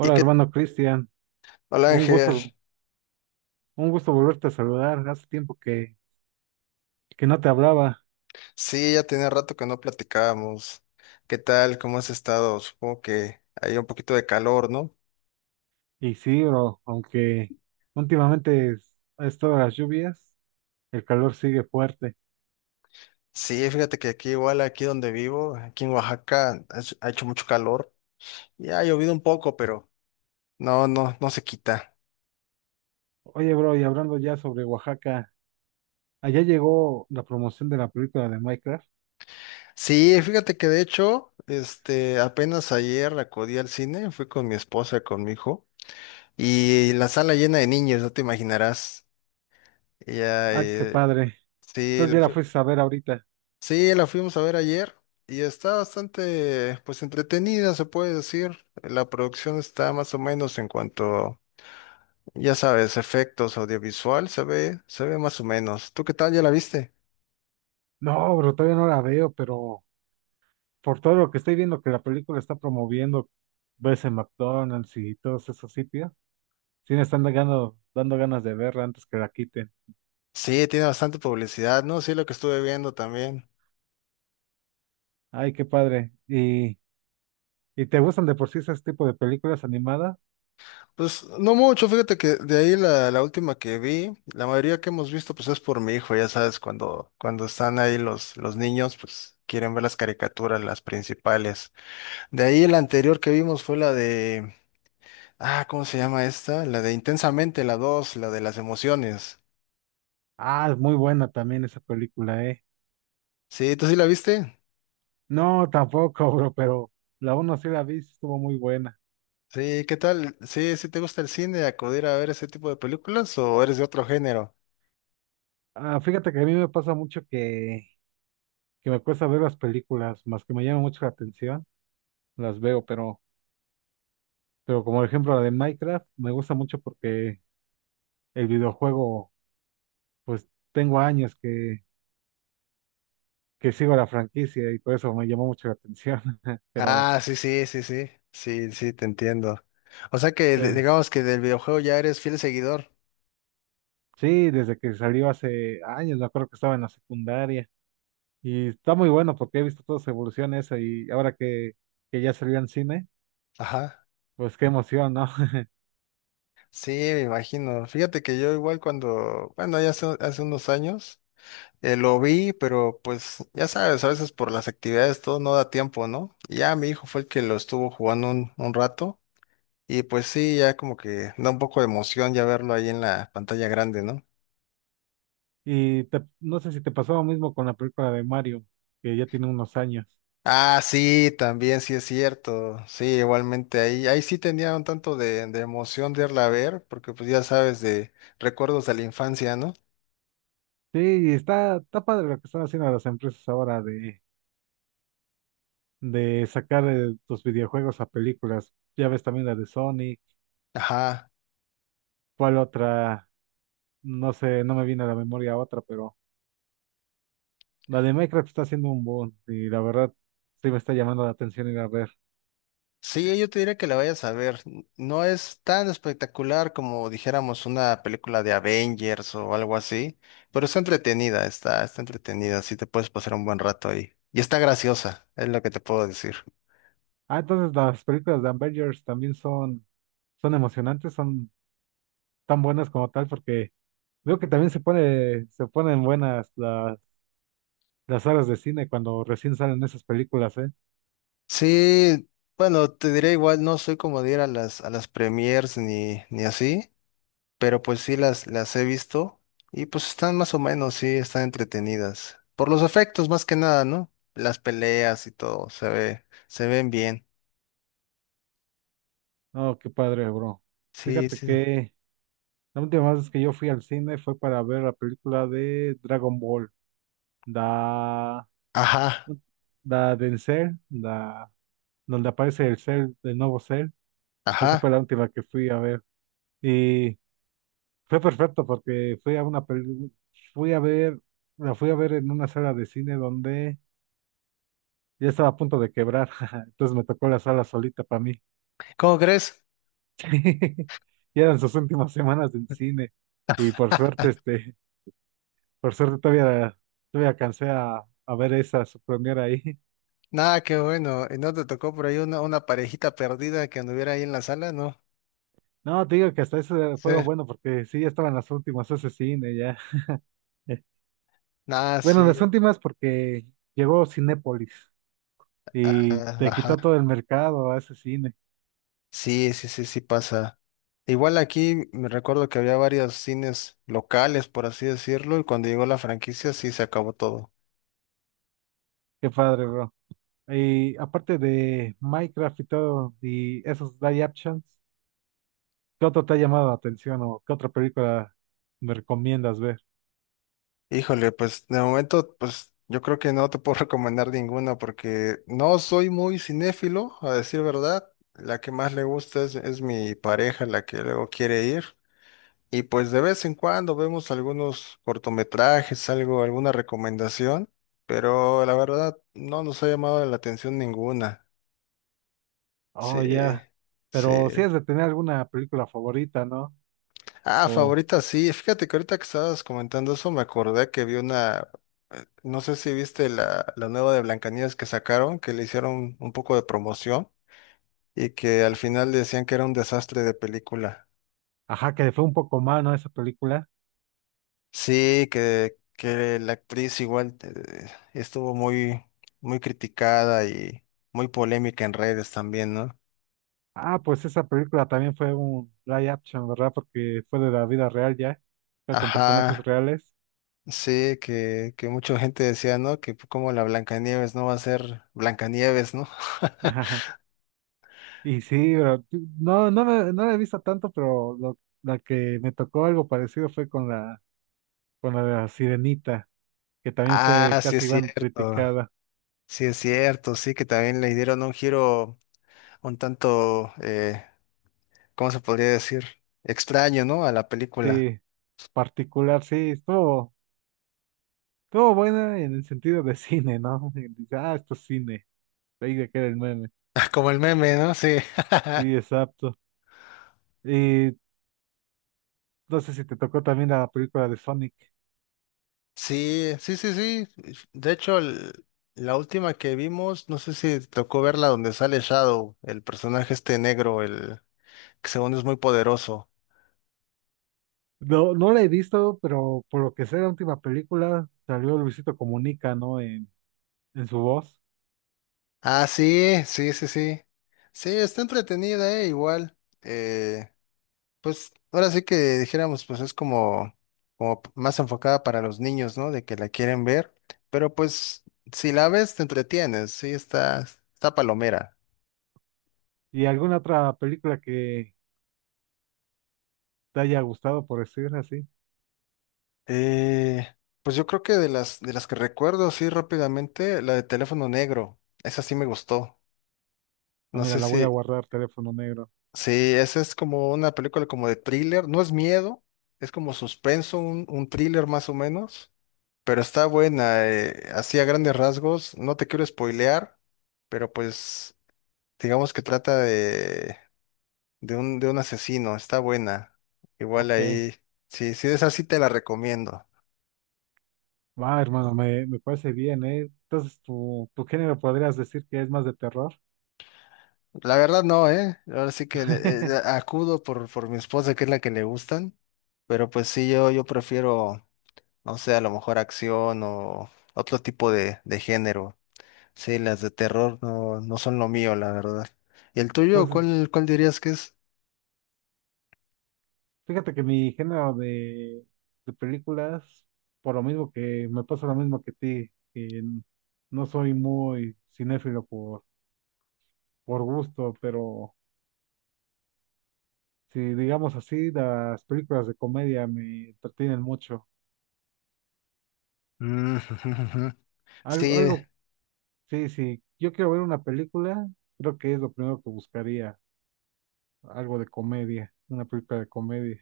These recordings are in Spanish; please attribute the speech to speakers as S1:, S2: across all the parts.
S1: ¿Y qué
S2: hermano Cristian.
S1: tal,
S2: Un
S1: Ángel?
S2: gusto, un gusto volverte a saludar. Hace tiempo que no te hablaba.
S1: Sí, ya tenía rato que no platicábamos. ¿Qué tal? ¿Cómo has estado? Supongo que hay un poquito de calor, ¿no?
S2: Y sí, bro, aunque últimamente ha estado las lluvias, el calor sigue fuerte.
S1: Sí, fíjate que aquí igual, aquí donde vivo, aquí en Oaxaca, ha hecho mucho calor. Ya ha llovido un poco, pero no, no, no se quita.
S2: Oye, bro, y hablando ya sobre Oaxaca, allá llegó la promoción de la película de Minecraft.
S1: Sí, fíjate que de hecho, apenas ayer acudí al cine, fui con mi esposa, con mi hijo, y la sala llena de niños, no te imaginarás. Ya,
S2: Ah, qué padre.
S1: sí.
S2: Entonces ya la fuiste a ver ahorita.
S1: Sí, la fuimos a ver ayer y está bastante, pues, entretenida, se puede decir. La producción está más o menos en cuanto, ya sabes, efectos audiovisual, se ve más o menos. ¿Tú qué tal? ¿Ya la viste?
S2: No, bro, todavía no la veo, pero por todo lo que estoy viendo que la película está promoviendo, ves en McDonald's y todos esos sitios. Sí me están dando ganas de verla antes que la quiten.
S1: Sí, tiene bastante publicidad, ¿no? Sí, lo que estuve viendo también.
S2: Ay, qué padre. Y te gustan de por sí ese tipo de películas animadas?
S1: Pues no mucho, fíjate que de ahí la última que vi, la mayoría que hemos visto pues es por mi hijo, ya sabes, cuando están ahí los niños, pues quieren ver las caricaturas, las principales. De ahí la anterior que vimos fue la de... Ah, ¿cómo se llama esta? La de Intensamente, la 2, la de las emociones.
S2: Ah, es muy buena también esa película, ¿eh?
S1: Sí, ¿tú sí la viste?
S2: No, tampoco, bro, pero la uno sí la vi, sí estuvo muy buena.
S1: Sí, ¿qué tal? Sí, ¿sí te gusta el cine, acudir a ver ese tipo de películas o eres de otro género?
S2: Ah, fíjate que a mí me pasa mucho que me cuesta ver las películas, más que me llama mucho la atención, las veo, pero como por ejemplo la de Minecraft, me gusta mucho porque el videojuego, pues tengo años que sigo la franquicia y por eso me llamó mucho la atención. Pero,
S1: Ah, sí, sí, sí, sí. Sí, sí, te entiendo. O sea que
S2: pero
S1: digamos que del videojuego ya eres fiel seguidor.
S2: sí, desde que salió hace años, me acuerdo que estaba en la secundaria. Y está muy bueno porque he visto toda su evolución esa y ahora que ya salió en cine,
S1: Ajá.
S2: pues qué emoción, ¿no?
S1: Sí, me imagino. Fíjate que yo igual cuando, bueno, ya hace, unos años. Lo vi, pero pues ya sabes, a veces por las actividades todo no da tiempo, ¿no? Y ya mi hijo fue el que lo estuvo jugando un rato y pues sí, ya como que da un poco de emoción ya verlo ahí en la pantalla grande, ¿no?
S2: Y no sé si te pasó lo mismo con la película de Mario, que ya tiene unos años.
S1: Ah, sí, también sí es cierto, sí, igualmente ahí, ahí sí tenía un tanto de emoción de irla a ver, porque pues ya sabes, de recuerdos de la infancia, ¿no?
S2: Sí, y está, está padre lo que están haciendo las empresas ahora de sacar tus videojuegos a películas. Ya ves también la de Sony,
S1: Ajá.
S2: cuál otra. No sé, no me viene a la memoria otra, pero la de Minecraft está haciendo un boom y la verdad sí me está llamando la atención ir a ver.
S1: Sí, yo te diría que la vayas a ver. No es tan espectacular como dijéramos una película de Avengers o algo así, pero está entretenida, está entretenida, sí te puedes pasar un buen rato ahí. Y está graciosa, es lo que te puedo decir.
S2: Ah, entonces las películas de Avengers también son, son emocionantes, son tan buenas como tal, porque veo que también se pone, se ponen buenas las salas de cine cuando recién salen esas películas, ¿eh?
S1: Sí, bueno, te diré igual, no soy como de ir a a las premiers ni así, pero pues sí las he visto y pues están más o menos, sí, están entretenidas. Por los efectos más que nada, ¿no? Las peleas y todo, se ven bien.
S2: Oh, qué padre, bro.
S1: Sí,
S2: Fíjate
S1: sí.
S2: que la última vez que yo fui al cine fue para ver la película de Dragon Ball, da,
S1: Ajá,
S2: da Denzel, da donde aparece el Cell, el nuevo Cell. Esa fue
S1: ajá.
S2: la última que fui a ver. Y fue perfecto porque fui a una fui a ver, la fui a ver en una sala de cine donde ya estaba a punto de quebrar. Entonces me tocó la sala solita para mí.
S1: ¿Cómo crees?
S2: Y eran sus últimas semanas en cine. Y por suerte, este, por suerte todavía, todavía alcancé a ver esa su premiere ahí.
S1: Nada, qué bueno. ¿Y no te tocó por ahí una parejita perdida que anduviera ahí en la sala? ¿No?
S2: No, te digo que hasta eso
S1: Sí.
S2: fue lo bueno porque sí, ya estaban las últimas ese cine ya.
S1: Nada,
S2: Bueno,
S1: sí.
S2: las últimas porque llegó Cinépolis
S1: Ah,
S2: y te
S1: ajá.
S2: quitó todo el mercado a ese cine.
S1: Sí, sí, sí, sí pasa. Igual aquí me recuerdo que había varios cines locales, por así decirlo, y cuando llegó la franquicia sí se acabó todo.
S2: Qué padre, bro. Y aparte de Minecraft y todo, y esos live actions, ¿qué otro te ha llamado la atención o qué otra película me recomiendas ver?
S1: Híjole, pues de momento, pues yo creo que no te puedo recomendar ninguna porque no soy muy cinéfilo, a decir verdad. La que más le gusta es mi pareja, la que luego quiere ir. Y pues de vez en cuando vemos algunos cortometrajes, algo, alguna recomendación, pero la verdad no nos ha llamado la atención ninguna. Sí,
S2: Oh, ya. Pero si
S1: sí.
S2: es de tener alguna película favorita, ¿no?
S1: Ah,
S2: O,
S1: favorita, sí. Fíjate que ahorita que estabas comentando eso, me acordé que vi una, no sé si viste la nueva de Blancanieves que sacaron, que le hicieron un poco de promoción y que al final decían que era un desastre de película.
S2: ajá, que le fue un poco mal, ¿no? Esa película.
S1: Sí, que la actriz igual estuvo muy, muy criticada y muy polémica en redes también, ¿no?
S2: Ah, pues esa película también fue un live action, ¿verdad? Porque fue de la vida real ya. Fue con personajes
S1: Ajá,
S2: reales.
S1: sí, que mucha gente decía, ¿no? Que como la Blancanieves no va a ser Blancanieves, ¿no?
S2: Y sí, pero no, me no la he visto tanto, pero lo, la que me tocó algo parecido fue con la de la Sirenita, que también fue
S1: Ah, sí es
S2: casi igual
S1: cierto,
S2: criticada.
S1: sí es cierto, sí que también le dieron un giro un tanto, ¿cómo se podría decir? Extraño, ¿no? A la película.
S2: Sí, particular, sí, estuvo, estuvo buena en el sentido de cine, ¿no? Y dice, ah, esto es cine, ahí de que era el meme.
S1: Como el meme, ¿no? Sí.
S2: Sí, exacto. Y no sé si te tocó también la película de Sonic.
S1: Sí, sí, sí, sí. De hecho, la última que vimos, no sé si te tocó verla donde sale Shadow, el personaje este negro, el que según es muy poderoso.
S2: No, no la he visto, pero por lo que sé, la última película salió Luisito Comunica, ¿no? En su voz.
S1: Ah, sí, sí, sí, sí. Sí, está entretenida, igual. Pues ahora sí que dijéramos, pues es como, más enfocada para los niños, ¿no? De que la quieren ver, pero pues si la ves te entretienes, sí, está palomera.
S2: ¿Y alguna otra película que, te haya gustado, por decirlo así.
S1: Eh, pues yo creo que de de las que recuerdo así rápidamente, la de Teléfono Negro, esa sí me gustó.
S2: Ah,
S1: No
S2: mira,
S1: sé
S2: la
S1: si...
S2: voy a guardar, teléfono negro.
S1: sí, esa es como una película como de thriller, no es miedo, es como suspenso, un thriller más o menos. Pero está buena, así a grandes rasgos, no te quiero spoilear, pero pues digamos que trata de, de un asesino, está buena. Igual
S2: Ok,
S1: ahí, sí, sí esa sí te la recomiendo.
S2: va, hermano, me parece bien, ¿eh? Entonces, tu género podrías decir que es más de terror.
S1: La verdad no, ¿eh? Ahora sí que acudo por mi esposa, que es la que le gustan, pero pues sí, yo prefiero, no sé, a lo mejor acción o otro tipo de género. Sí, las de terror no, no son lo mío, la verdad. ¿Y el tuyo?
S2: Entonces,
S1: Cuál dirías que es?
S2: fíjate que mi género de películas, por lo mismo que me pasa lo mismo que ti, que no soy muy cinéfilo por gusto, pero si digamos así, las películas de comedia me entretienen mucho.
S1: Mm, ujú, ujú. Sí,
S2: Algo, sí, sí, yo quiero ver una película, creo que es lo primero que buscaría, algo de comedia, una película de comedia.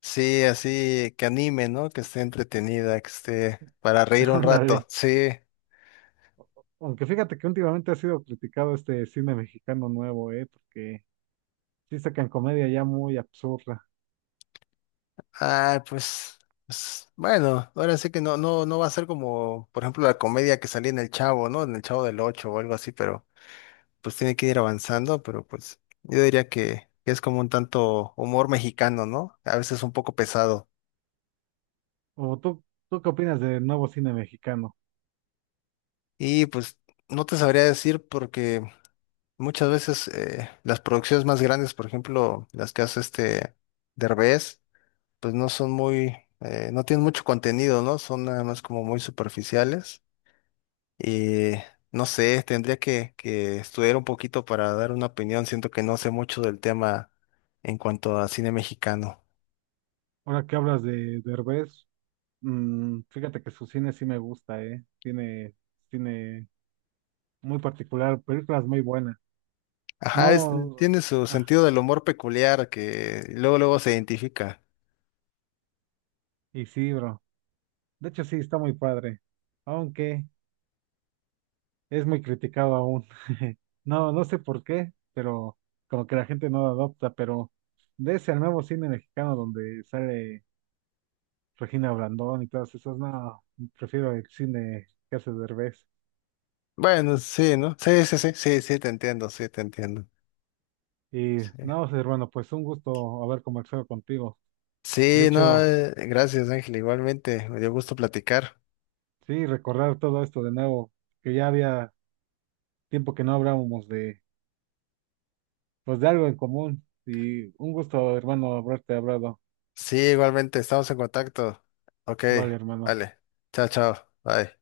S1: sí, así que anime, ¿no? Que esté entretenida, que esté para reír un rato.
S2: Ándale.
S1: Sí.
S2: Aunque fíjate que últimamente ha sido criticado este cine mexicano nuevo, porque sí sacan comedia ya muy absurda.
S1: Ah, pues, pues, bueno, ahora sí que no, no, no va a ser como, por ejemplo, la comedia que salía en El Chavo, ¿no? En El Chavo del Ocho o algo así, pero pues tiene que ir avanzando, pero pues yo diría que es como un tanto humor mexicano, ¿no? A veces un poco pesado.
S2: ¿O tú qué opinas del nuevo cine mexicano?
S1: Y pues no te sabría decir porque muchas veces las producciones más grandes, por ejemplo, las que hace este Derbez, pues no son muy, no tienen mucho contenido, ¿no? Son nada más como muy superficiales. Y no sé, tendría que estudiar un poquito para dar una opinión. Siento que no sé mucho del tema en cuanto a cine mexicano.
S2: Ahora que hablas de Derbez, mm, fíjate que su cine sí me gusta, eh. Tiene cine muy particular, películas muy buenas.
S1: Ajá,
S2: No,
S1: tiene su
S2: ah,
S1: sentido del humor peculiar que luego luego se identifica.
S2: y sí, bro. De hecho, sí, está muy padre, aunque es muy criticado aún. No, no sé por qué, pero como que la gente no lo adopta, pero de ese al nuevo cine mexicano donde sale Regina Blandón y todas esas, no, prefiero el cine que hace Derbez.
S1: Bueno, sí, ¿no? Sí, sí, sí, sí, sí, te entiendo, sí, te entiendo.
S2: Y
S1: Sí.
S2: no, sé, hermano, pues un gusto haber conversado contigo. De
S1: Sí, no,
S2: hecho,
S1: gracias Ángel, igualmente, me dio gusto platicar.
S2: sí, recordar todo esto de nuevo, que ya había tiempo que no hablábamos de, pues de algo en común. Y un gusto, hermano, haberte hablado.
S1: Sí, igualmente, estamos en contacto. Ok,
S2: Vale, hermano.
S1: vale, chao, chao, bye.